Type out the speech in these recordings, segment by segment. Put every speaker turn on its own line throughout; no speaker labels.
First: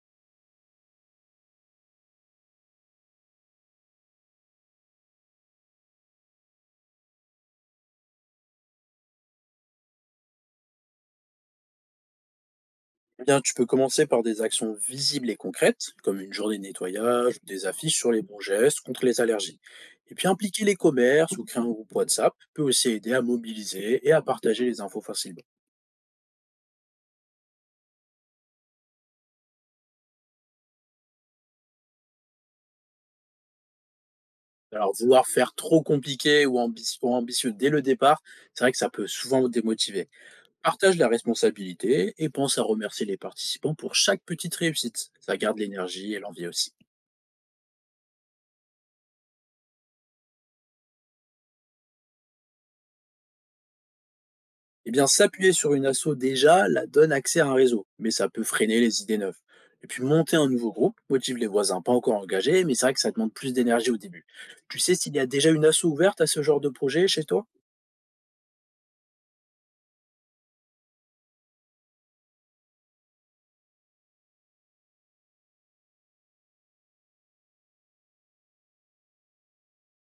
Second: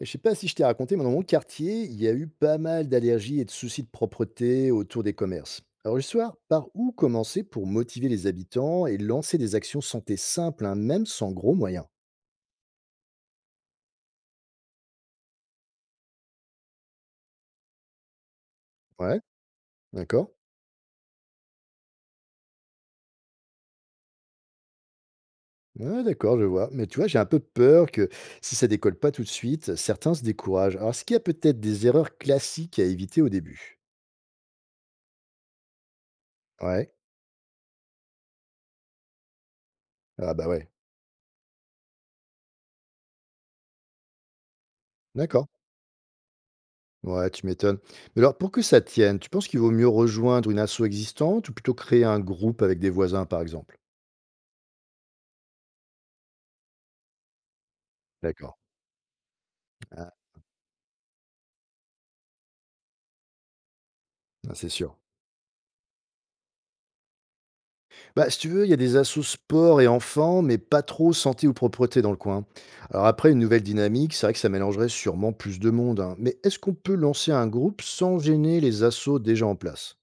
Et je sais pas si je t'ai raconté, mais dans mon quartier, il y a eu pas mal d'allergies et de soucis de propreté autour des commerces. Alors le soir, par où commencer pour motiver les habitants et lancer des actions santé simples, hein, même sans gros moyens?
Eh bien, tu peux commencer par des actions visibles et concrètes, comme une journée de nettoyage ou des affiches sur les bons gestes contre
Ouais,
les allergies. Et puis
d'accord.
impliquer les commerces ou créer un groupe WhatsApp peut aussi aider à mobiliser et à partager les infos facilement.
Ouais, d'accord, je vois. Mais tu vois, j'ai un peu peur que si ça décolle pas tout de suite, certains se découragent. Alors, est-ce qu'il y a peut-être des erreurs classiques à éviter au début?
Alors vouloir faire trop compliqué ou,
Ouais.
ambitieux dès le départ, c'est vrai que ça peut souvent démotiver.
Ah bah ouais.
Partage la responsabilité et pense à remercier les participants pour chaque petite réussite. Ça
D'accord.
garde l'énergie et l'envie aussi.
Ouais, tu m'étonnes. Mais alors, pour que ça tienne, tu penses qu'il vaut mieux rejoindre une asso existante ou plutôt créer un groupe avec des voisins, par exemple?
Eh bien, s'appuyer sur une asso déjà la donne accès à un réseau, mais ça peut
D'accord.
freiner les idées neuves. Et puis
Ah,
monter un nouveau groupe motive les voisins pas encore engagés, mais c'est vrai que ça demande plus d'énergie au début.
ah, c'est
Tu sais
sûr.
s'il y a déjà une asso ouverte à ce genre de projet chez toi?
Bah, si tu veux, il y a des assos sport et enfants, mais pas trop santé ou propreté dans le coin. Alors après, une nouvelle dynamique, c'est vrai que ça mélangerait sûrement plus de monde, hein. Mais est-ce qu'on peut lancer un groupe sans gêner les assos déjà en place?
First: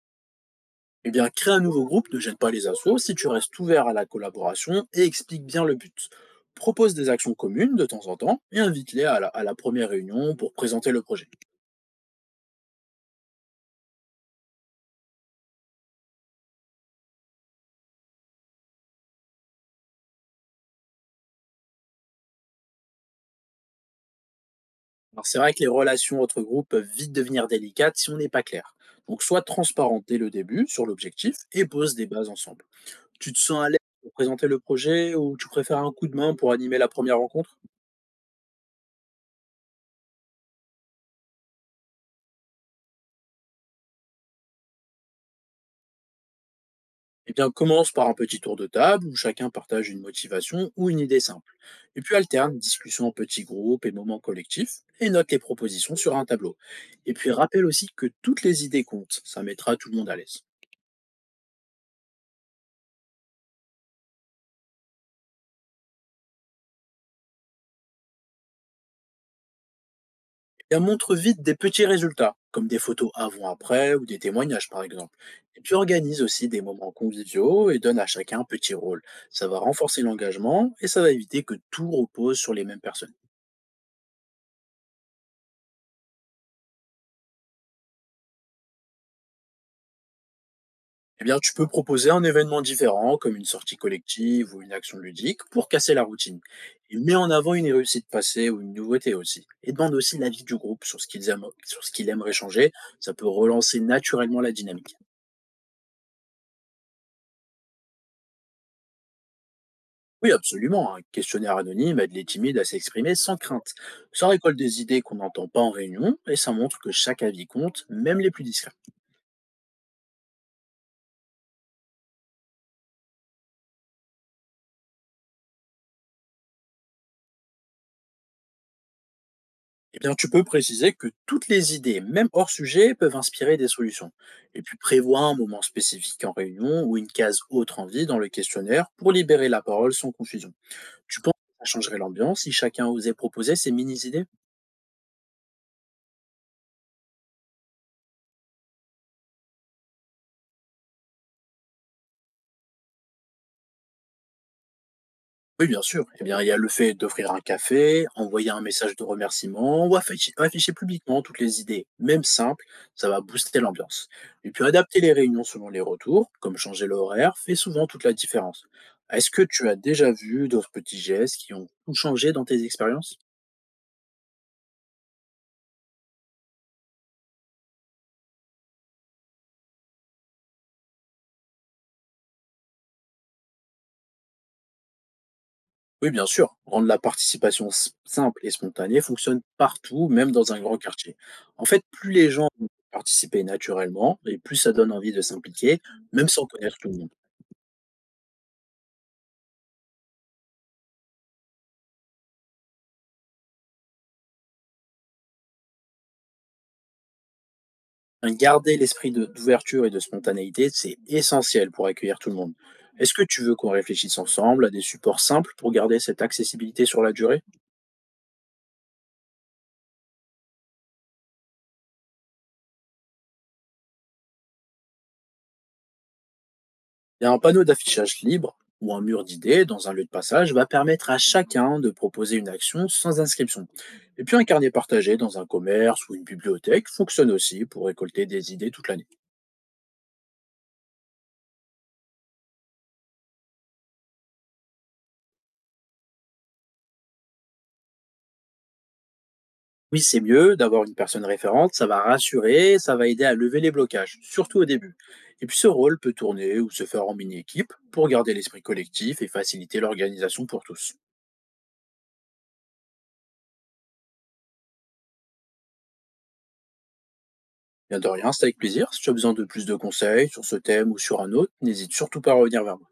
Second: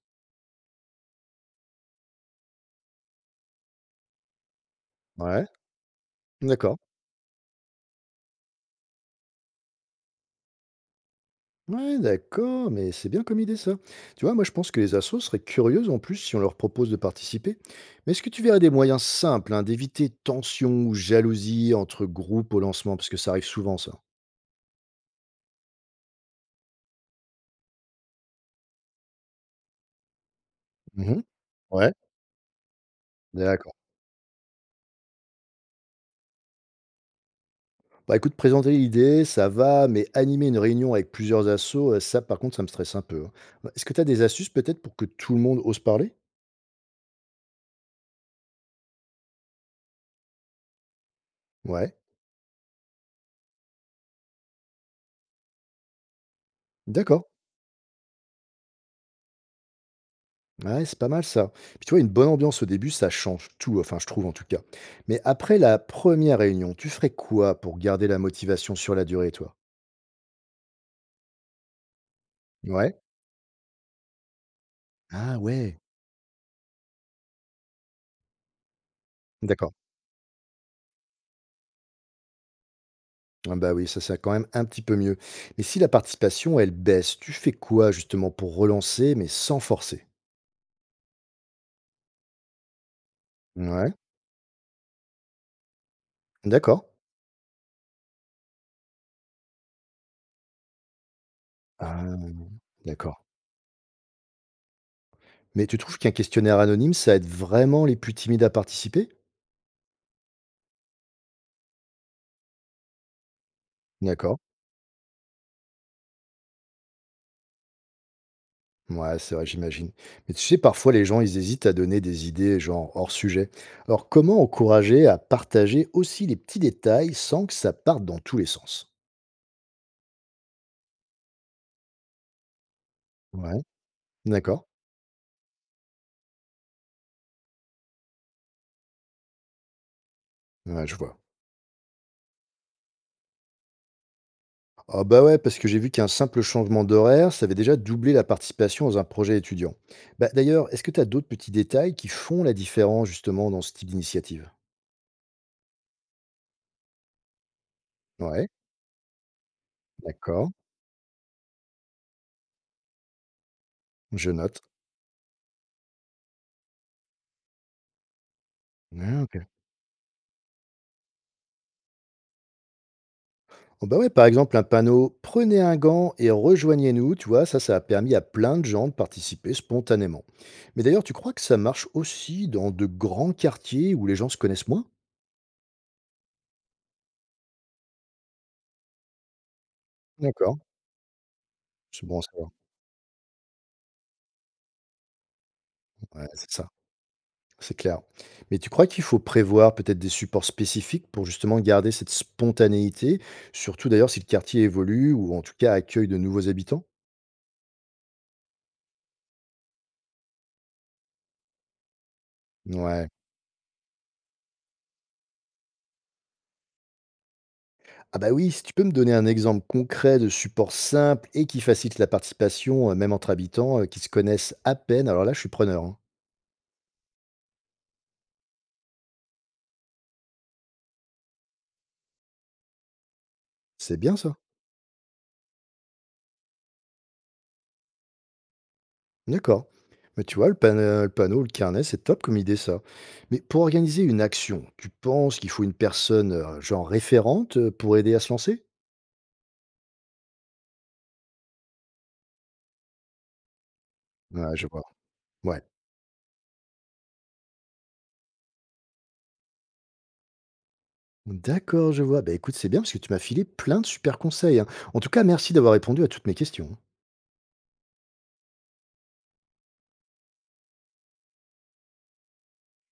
Eh bien, crée un nouveau groupe, ne jette pas les assos si tu restes ouvert à la collaboration et
Ouais,
explique bien le but.
d'accord.
Propose des actions communes de temps en temps et invite-les à la première réunion pour présenter le projet.
Ouais, d'accord, mais c'est bien comme idée ça. Tu vois, moi je pense que les assos seraient curieuses en plus si on leur propose de participer. Mais est-ce que tu verrais des moyens simples hein, d'éviter tension ou jalousie entre groupes au lancement? Parce que ça arrive souvent ça.
Alors, c'est vrai que les relations entre groupes peuvent vite devenir délicates si on n'est pas clair. Donc, sois transparent dès le début sur
Mhm.
l'objectif et
Ouais.
pose des bases ensemble. Tu te sens à
D'accord.
l'aise pour présenter le projet ou tu préfères un coup de main pour animer la première rencontre?
Bah écoute, présenter l'idée, ça va, mais animer une réunion avec plusieurs assos, ça par contre, ça me stresse un peu, hein. Est-ce que tu as des astuces peut-être pour que tout le monde ose parler?
Eh bien, commence par un petit tour de table où chacun partage une motivation ou une idée simple.
Ouais,
Et puis alterne discussion en petits groupes et moments collectifs et note les propositions sur un tableau. Et
d'accord.
puis rappelle aussi que toutes les idées comptent, ça mettra tout le monde à l'aise.
Ouais, c'est pas mal ça. Puis tu vois, une bonne ambiance au début, ça change tout, enfin je trouve en tout cas. Mais après la première réunion, tu ferais quoi pour garder la motivation sur la durée, toi?
Et bien, montre vite des petits résultats, comme des
Ouais?
photos avant-après ou des témoignages par exemple.
Ah
Et puis
ouais,
organise aussi des moments conviviaux et donne à chacun un petit rôle. Ça va
d'accord.
renforcer l'engagement et ça va éviter que tout repose sur les mêmes personnes.
Ah bah oui, ça c'est quand même un petit peu mieux. Mais si la participation, elle baisse, tu fais quoi justement pour relancer, mais sans forcer?
Eh bien, tu peux proposer un événement différent, comme une sortie
Ouais,
collective ou une action ludique, pour casser la routine.
d'accord.
Et mets en avant une réussite passée ou une nouveauté aussi. Et demande aussi l'avis du groupe sur ce qu'ils aiment, sur ce
Ah,
qu'il aimerait changer. Ça
d'accord.
peut relancer naturellement la dynamique.
Mais tu trouves qu'un questionnaire anonyme, ça aide vraiment les plus timides à participer?
Oui, absolument. Un questionnaire anonyme aide les timides à s'exprimer sans crainte. Ça
D'accord.
récolte des idées qu'on n'entend pas en réunion et ça montre que chaque avis compte, même les plus discrets.
Ouais, c'est vrai, j'imagine. Mais tu sais, parfois, les gens, ils hésitent à donner des idées, genre hors sujet. Alors, comment encourager à partager aussi les petits détails sans que ça parte dans tous les sens?
Eh bien, tu peux préciser que toutes les idées, même hors sujet, peuvent inspirer
Ouais,
des solutions. Et
d'accord.
puis prévois un moment spécifique en réunion ou une case autre envie dans le questionnaire pour libérer la parole sans confusion.
Ouais, je vois.
Tu penses que ça changerait l'ambiance si chacun osait proposer ses mini-idées?
Ah bah ouais, parce que j'ai vu qu'un simple changement d'horaire, ça avait déjà doublé la participation dans un projet étudiant. Bah, d'ailleurs, est-ce que tu as d'autres petits détails qui font la différence, justement, dans ce type d'initiative?
Oui, bien sûr. Eh bien, il y a le fait d'offrir un café,
Ouais,
envoyer un message de remerciement ou afficher,
d'accord.
afficher publiquement toutes les idées, même simples, ça va booster l'ambiance.
Je
Et
note.
puis, adapter les réunions selon les retours, comme changer l'horaire, fait souvent toute la différence.
Ah,
Est-ce que
ok.
tu as déjà vu d'autres petits gestes qui ont tout changé dans tes expériences?
Oh bah ouais, par exemple, un panneau «Prenez un gant et rejoignez-nous», tu vois, ça a permis à plein de gens de participer spontanément. Mais d'ailleurs, tu crois que ça marche aussi dans de grands quartiers où les gens se connaissent moins?
Oui, bien sûr. Rendre la participation simple et spontanée fonctionne partout, même dans
D'accord,
un grand quartier. En fait,
c'est
plus
bon à
les gens
savoir.
vont participer naturellement et plus ça donne envie de s'impliquer,
Ouais,
même sans
c'est ça,
connaître tout le monde.
c'est clair. Mais tu crois qu'il faut prévoir peut-être des supports spécifiques pour justement garder cette spontanéité, surtout d'ailleurs si le quartier évolue ou en tout cas accueille de nouveaux habitants?
Garder l'esprit de d'ouverture et de spontanéité, c'est essentiel pour accueillir tout le monde.
Ouais.
Est-ce que tu veux qu'on réfléchisse ensemble à des supports simples pour garder cette accessibilité sur la durée?
Ah bah oui, si tu peux me donner un exemple concret de support simple et qui facilite la participation, même entre habitants qui se connaissent à peine, alors là, je suis preneur, hein.
Et un panneau d'affichage libre ou un mur d'idées dans un lieu de passage va permettre à chacun de proposer une action sans inscription.
C'est bien
Et
ça.
puis un carnet partagé dans un commerce ou une bibliothèque fonctionne aussi pour récolter des idées toute l'année.
D'accord. Mais tu vois, le, le panneau, le carnet, c'est top comme idée ça. Mais pour organiser une action, tu penses qu'il faut une personne genre référente pour aider à se lancer.
Oui, c'est mieux d'avoir une personne référente, ça va rassurer, ça va aider à lever les blocages,
Ouais,
surtout au
je vois.
début. Et puis
Ouais.
ce rôle peut tourner ou se faire en mini-équipe pour garder l'esprit collectif et faciliter l'organisation pour tous.
D'accord, je vois. Bah écoute, c'est bien parce que tu m'as filé plein de super conseils, hein. En tout cas, merci d'avoir répondu à toutes mes questions.
Bien de rien, c'est avec plaisir. Si tu as besoin de plus de conseils sur ce thème ou sur un autre, n'hésite surtout pas à revenir vers moi.